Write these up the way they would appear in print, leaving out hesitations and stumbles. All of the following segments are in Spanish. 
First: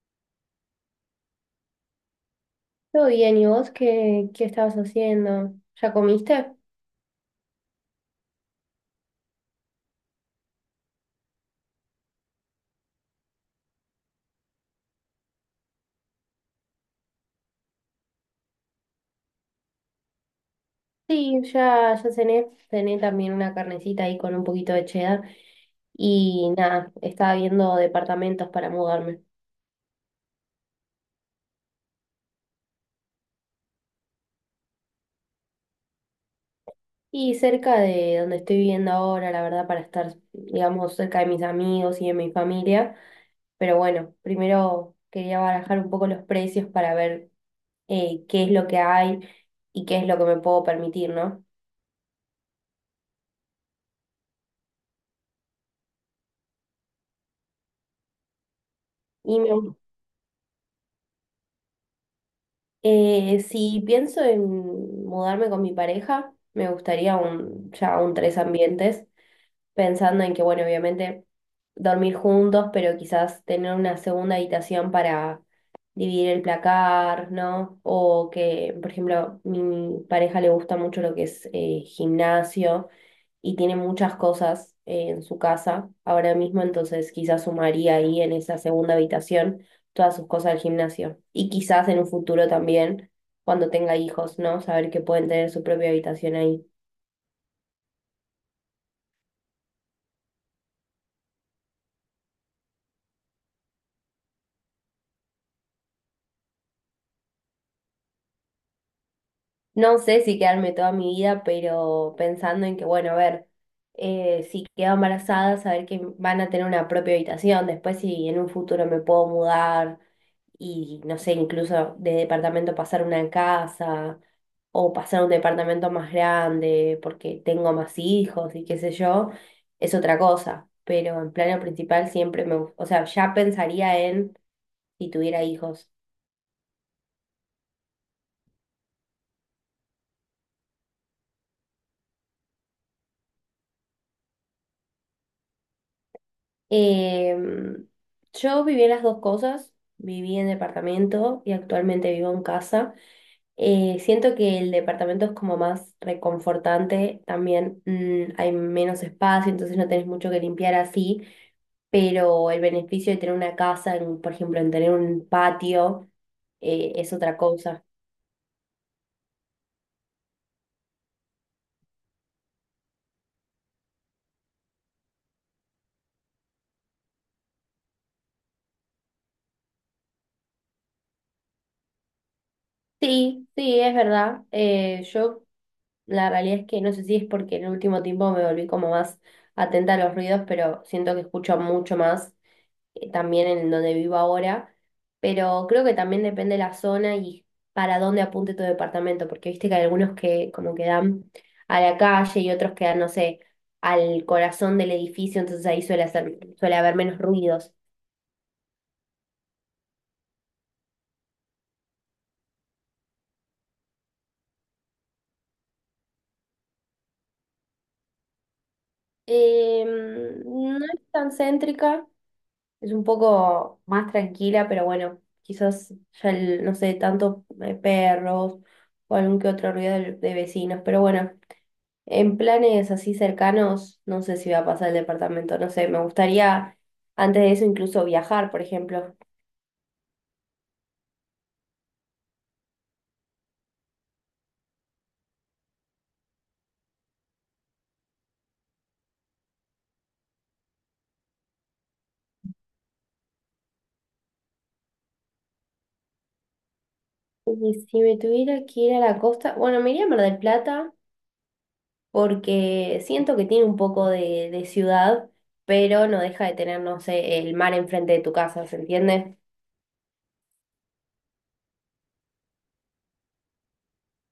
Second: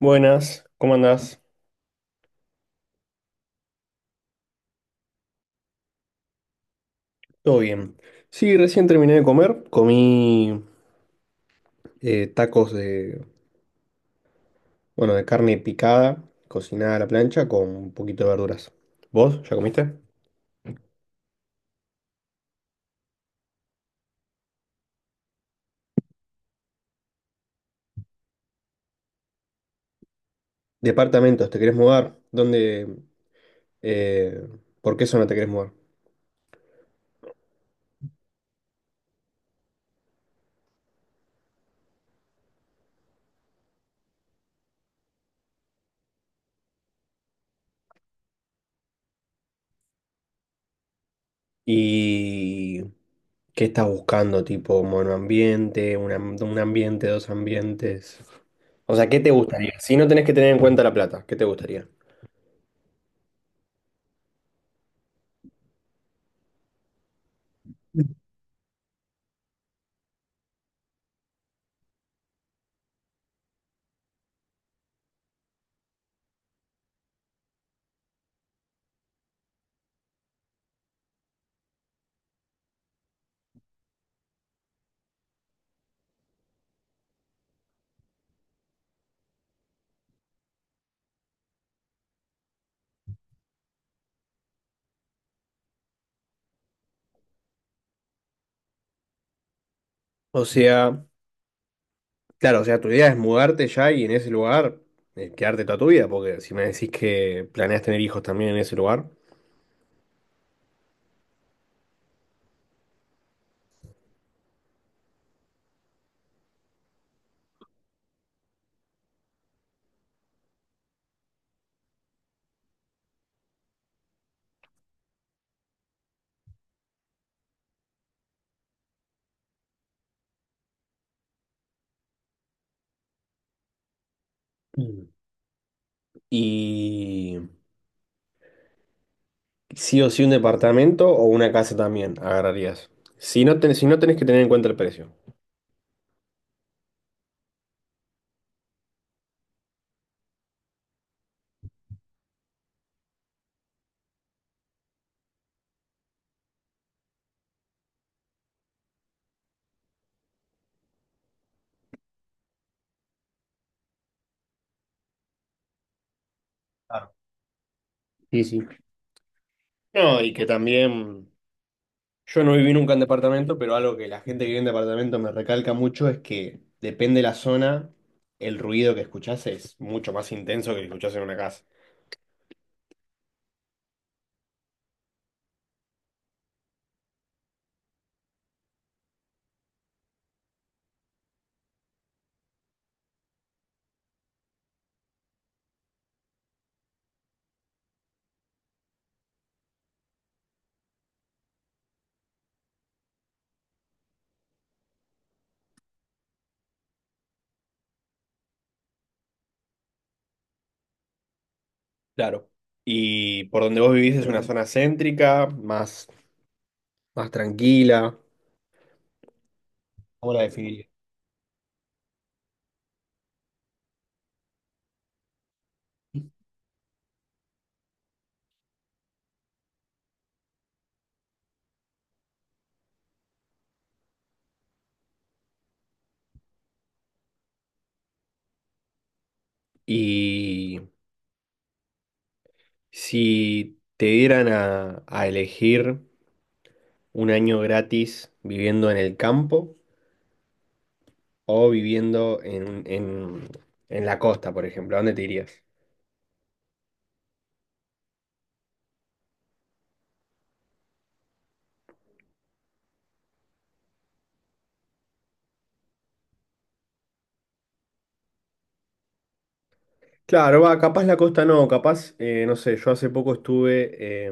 Buenas, ¿cómo andás? Todo bien, ¿y vos qué, estabas haciendo? ¿Ya comiste? Todo bien. Sí, recién terminé de comer, comí tacos de, bueno, de carne picada, cocinada a la plancha con un poquito de verduras. ¿Vos ya comiste? Sí, ya cené. Cené también una carnecita ahí con un poquito de cheddar. Y nada, estaba viendo departamentos para mudarme. Departamentos, ¿te querés mudar? ¿Dónde? eh, ¿Por qué zona te querés mudar? Y cerca de donde estoy viviendo ahora, la verdad, para estar, digamos, cerca de mis amigos y de mi familia. Pero bueno, primero quería barajar un poco los precios para ver qué es lo que hay y qué es lo que me puedo permitir, ¿no? ¿Y qué estás buscando? Tipo monoambiente, un ambiente, dos ambientes. O sea, ¿qué te Y me gustaría? Si no tenés que tener en cuenta la plata, ¿qué te gustaría? Si pienso en mudarme con mi pareja, me gustaría un, ya un tres ambientes, pensando en que, bueno, obviamente dormir juntos, pero quizás tener una segunda habitación para dividir el placar, ¿no? O que, por ejemplo, mi pareja le gusta mucho lo que es gimnasio y tiene muchas cosas en su casa ahora mismo, entonces quizás sumaría ahí en esa segunda habitación todas sus cosas del gimnasio. Y quizás en un futuro también, cuando tenga hijos, ¿no? Saber que pueden tener su propia habitación ahí. O sea, Claro, o sea, tu idea es mudarte ya y en ese lugar quedarte toda tu vida, porque si me decís que planeas tener hijos también en ese lugar. No sé si quedarme toda mi vida, pero pensando en que, bueno, a ver, si quedo embarazada, saber que van a tener una propia habitación, después si en un futuro me puedo mudar y no sé, incluso de departamento pasar a una casa o pasar a un departamento más grande porque tengo más hijos y qué sé yo, es otra cosa. Pero en plano principal siempre me, gu- o sea, ya pensaría en Mm. si tuviera hijos. Y sí o sí un departamento o una casa también agarrarías. Si no, si no tenés que tener en cuenta el precio. Em, yo viví en las dos cosas, viví en departamento y actualmente vivo en casa. Siento que el departamento es como más reconfortante, también hay menos espacio, entonces no tenés mucho que limpiar así, pero el beneficio de tener una casa, en- por ejemplo, en tener un patio, Claro. es otra cosa. Sí, sí. No, y que también yo no viví nunca en departamento, pero algo que la gente que vive en departamento me recalca mucho es que depende de la zona, el ruido que escuchás es mucho más intenso que el que escuchás en una casa. Sí, sí, es verdad. Yo la realidad es que no sé si es porque en el último tiempo me volví como más atenta a los ruidos, pero siento que escucho mucho más también en donde vivo ahora, pero creo que también depende la zona y para dónde apunte tu departamento, porque viste que hay algunos que como que dan a la calle y otros que dan, no sé, al corazón del edificio, entonces ahí suele hacer, suele haber menos ruidos. Claro. ¿Y por donde vos vivís es una zona céntrica, más, más tranquila? Eh, ¿Cómo la no definiría? es tan céntrica, es un poco más tranquila, pero bueno, quizás ya el- no sé, tanto perros o algún que otro ruido de vecinos, pero bueno. En planes así cercanos, no sé si voy a pasar el departamento, no sé, me gustaría antes de eso incluso viajar, por ejemplo. Y si te dieran a elegir un año gratis viviendo en el campo o viviendo en la costa, por ejemplo, ¿a dónde te irías? Y si me tuviera que ir a la costa, bueno, me iría a Mar del Plata porque siento que tiene un poco de ciudad, pero no deja de tener, no sé, el mar enfrente de tu casa, ¿se entiende? Claro, va, capaz la costa no, capaz, no sé, yo hace poco estuve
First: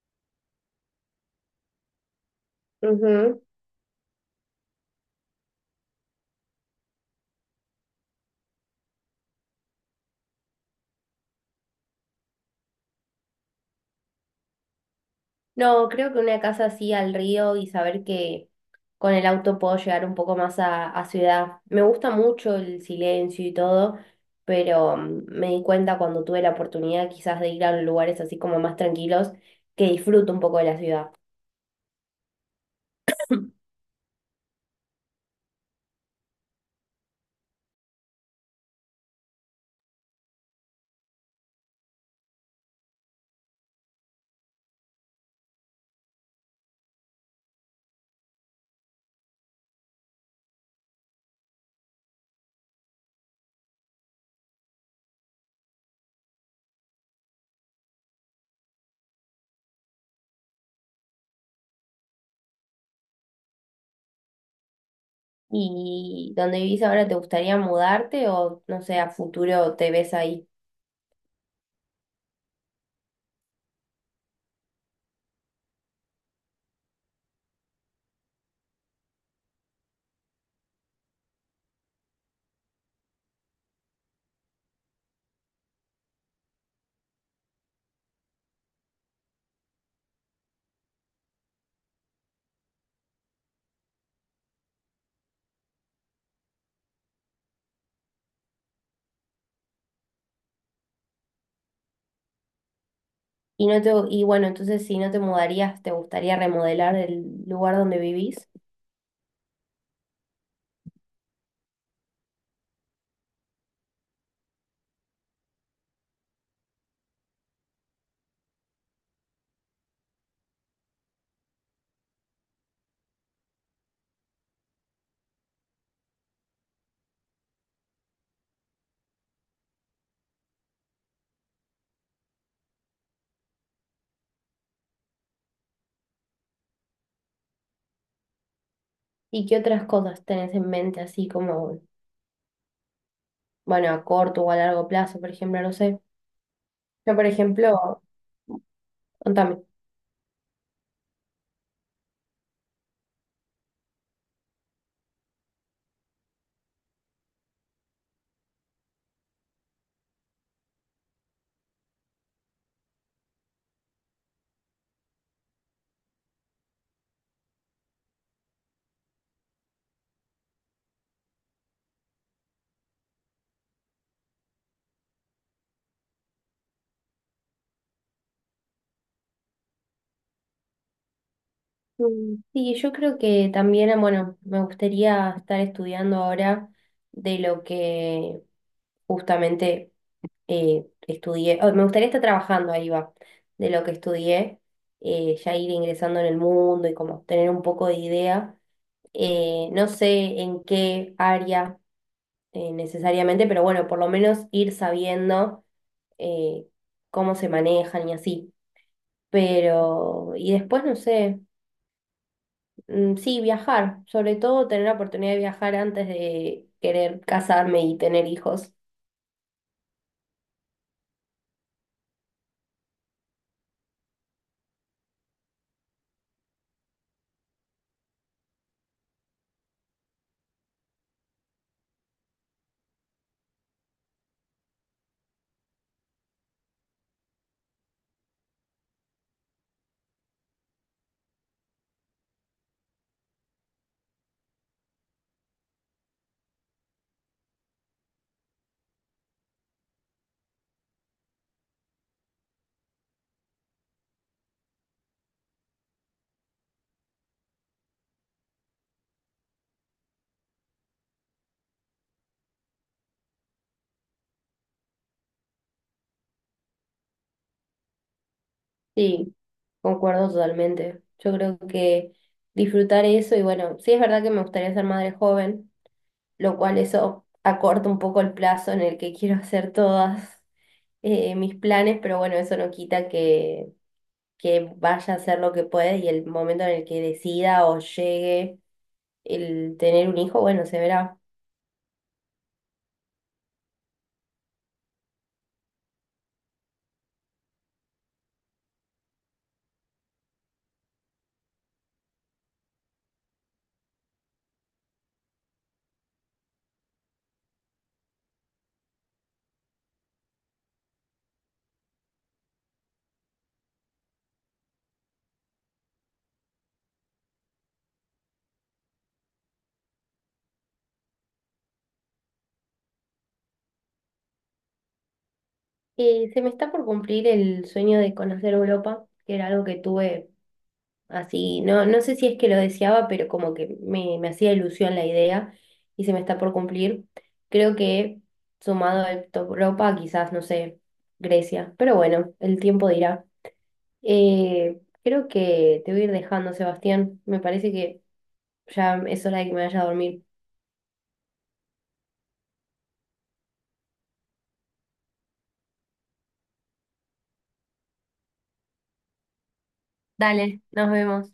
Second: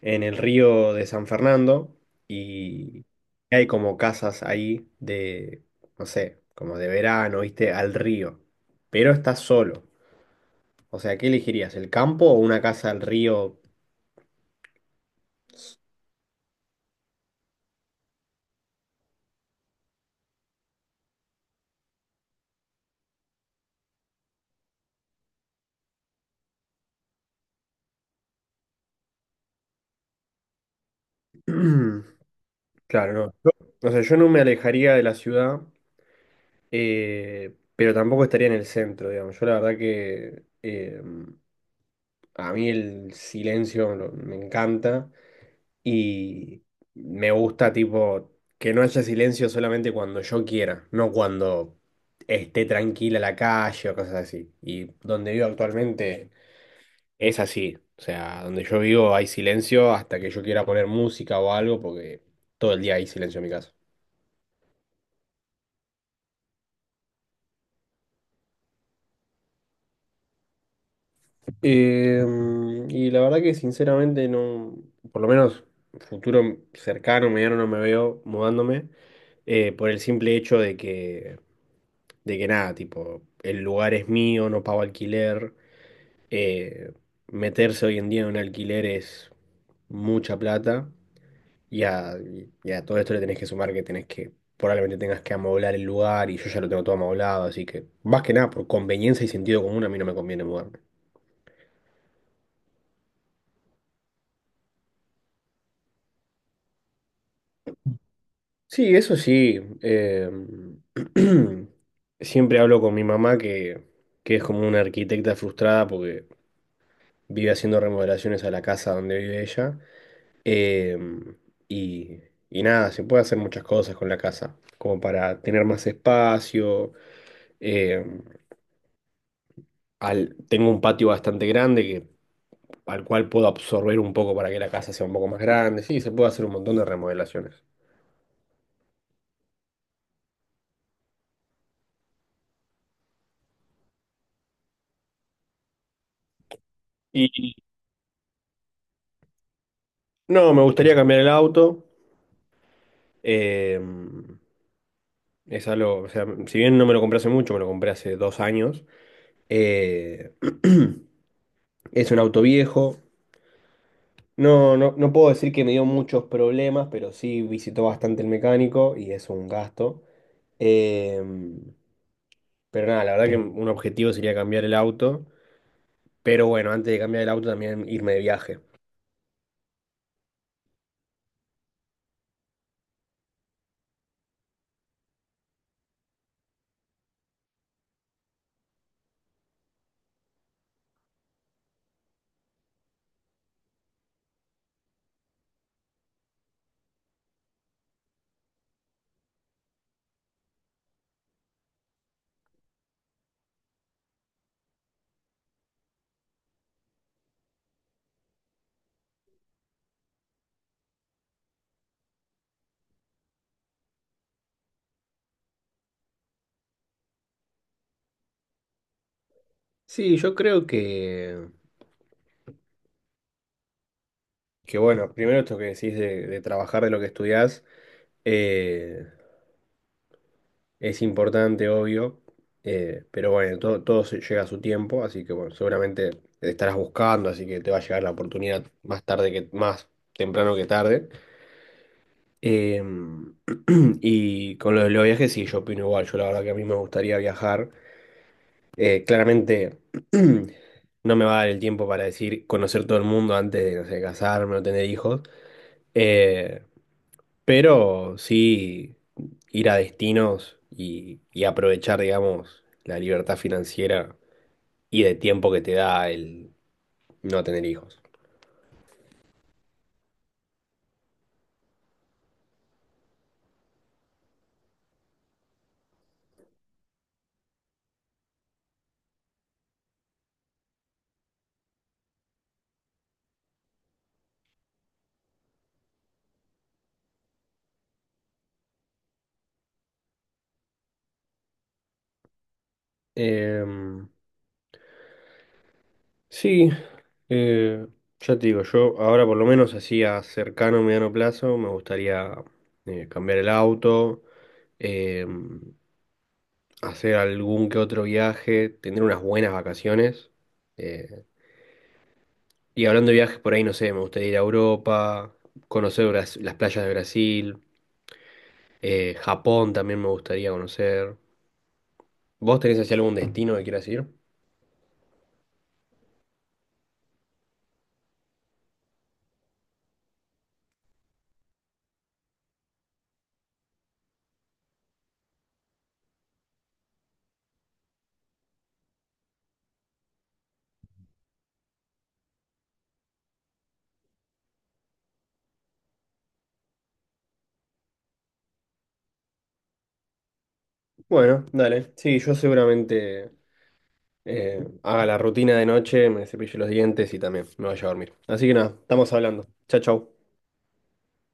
en el río de San Fernando y Ujú. hay como casas ahí de, no sé, como de verano, ¿viste? Al río, pero estás solo. O sea, ¿qué elegirías? ¿El campo o una casa al río? No, creo que una casa así al río y saber que con el auto puedo llegar un poco más a ciudad. Me gusta mucho el silencio y todo, pero me di cuenta cuando tuve la oportunidad quizás de ir a lugares así como más tranquilos que disfruto un poco de la ciudad. Claro, no. O sea, yo no me alejaría de la ciudad, pero tampoco estaría en el centro, digamos. Yo la verdad que... A mí el silencio me encanta y me gusta tipo que no haya silencio solamente cuando yo quiera, no cuando esté tranquila la calle o cosas así. Y donde vivo actualmente es así. O sea, donde yo vivo hay silencio hasta que yo quiera poner música o algo porque todo el día hay silencio en mi casa. ¿Y donde vivís ahora te gustaría mudarte o no sé, a futuro te ves ahí? Eh, y la verdad que sinceramente no, por lo menos futuro cercano, mediano no me veo mudándome, por el simple hecho de que nada, tipo, el lugar es mío, no pago alquiler, eh, meterse hoy en día en un alquiler es mucha plata y a, y a todo esto le tenés que sumar que probablemente tengas que amoblar el lugar y yo ya lo tengo todo amoblado, así que más que nada por conveniencia y sentido común a mí no me conviene mudarme. Y no te, y bueno, entonces si no te mudarías, ¿te gustaría remodelar el lugar donde vivís? Sí, eso sí. Siempre hablo con mi mamá que es como una arquitecta frustrada porque vive haciendo remodelaciones a la casa donde vive ella. eh, y, y nada, se puede hacer muchas cosas con la casa, como para tener más espacio. eh, tengo un patio bastante grande al cual puedo absorber un poco para que la casa sea un poco más grande. Sí, se puede hacer un montón de remodelaciones. ¿Y qué otras cosas tenés en mente así como bueno, a corto o a largo plazo, por ejemplo, no sé. Yo, por Y ejemplo, contame. no, me gustaría cambiar el auto. eh, Es algo, o sea, si bien no me lo compré hace mucho, me lo compré hace 2 años. eh, es un auto viejo. No, no puedo decir que me dio muchos problemas, pero sí visitó bastante el mecánico y es un gasto. Em, pero nada, la verdad que un objetivo sería cambiar el auto. Pero bueno, antes de cambiar el auto también irme de viaje. Sí, yo creo que también, bueno, me gustaría estar estudiando ahora de lo que justamente estudié, oh, me gustaría estar trabajando, ahí va, de lo que estudié, ya ir ingresando en el mundo y como tener un poco de idea. No sé en qué área necesariamente, pero bueno, por lo menos ir sabiendo eh, cómo se manejan y así. Pero, y después no sé, sí, viajar, sobre todo tener la oportunidad de viajar antes de querer casarme y tener hijos. Sí, yo creo que bueno, primero esto que decís de trabajar de lo que estudiás. eh, Es importante, obvio, pero bueno, llega a su tiempo, así que bueno, seguramente te estarás buscando, así que te va a llegar la oportunidad más temprano que tarde. Eh, y con lo de los viajes, sí, yo opino igual, yo la verdad que a mí me gustaría viajar. Claramente no me va a dar el tiempo para decir conocer todo el mundo antes de, no sé, casarme o tener hijos. Eh, Pero sí ir a destinos y aprovechar, digamos, la libertad financiera y de tiempo que te da el no tener hijos. Sí, concuerdo totalmente. Yo creo que disfrutar eso y bueno, sí es verdad que me gustaría ser madre joven, lo cual eso acorta un poco el plazo en el que quiero hacer todas mis planes, pero bueno, eso no quita que vaya a hacer lo que pueda y el momento en el que decida o llegue el tener un hijo, bueno, se verá. Em, sí, eh, ya te digo, yo ahora por lo menos así a cercano, mediano plazo, me gustaría cambiar el auto, em, hacer algún que otro viaje, tener unas buenas vacaciones. eh, Y hablando de viajes por ahí, no sé, me gustaría ir a Europa, conocer las playas de Brasil, Japón también me gustaría conocer. ¿Vos tenés hacia algún destino que quieras ir? Se me está por cumplir el sueño de conocer Europa, que era algo que tuve así, no, no sé si es que lo deseaba, pero como que me hacía ilusión la idea y se me está por cumplir. Creo que sumado a Europa, quizás, no sé, Grecia, pero bueno, el tiempo dirá. Creo que te voy a ir dejando, Sebastián. Me parece que ya es hora de que me vaya a dormir. Bueno, dale. Sí, yo seguramente haga la rutina de noche, me cepille los dientes y también me vaya a dormir. Así que nada, estamos hablando. Chao, chao. Dale, nos vemos.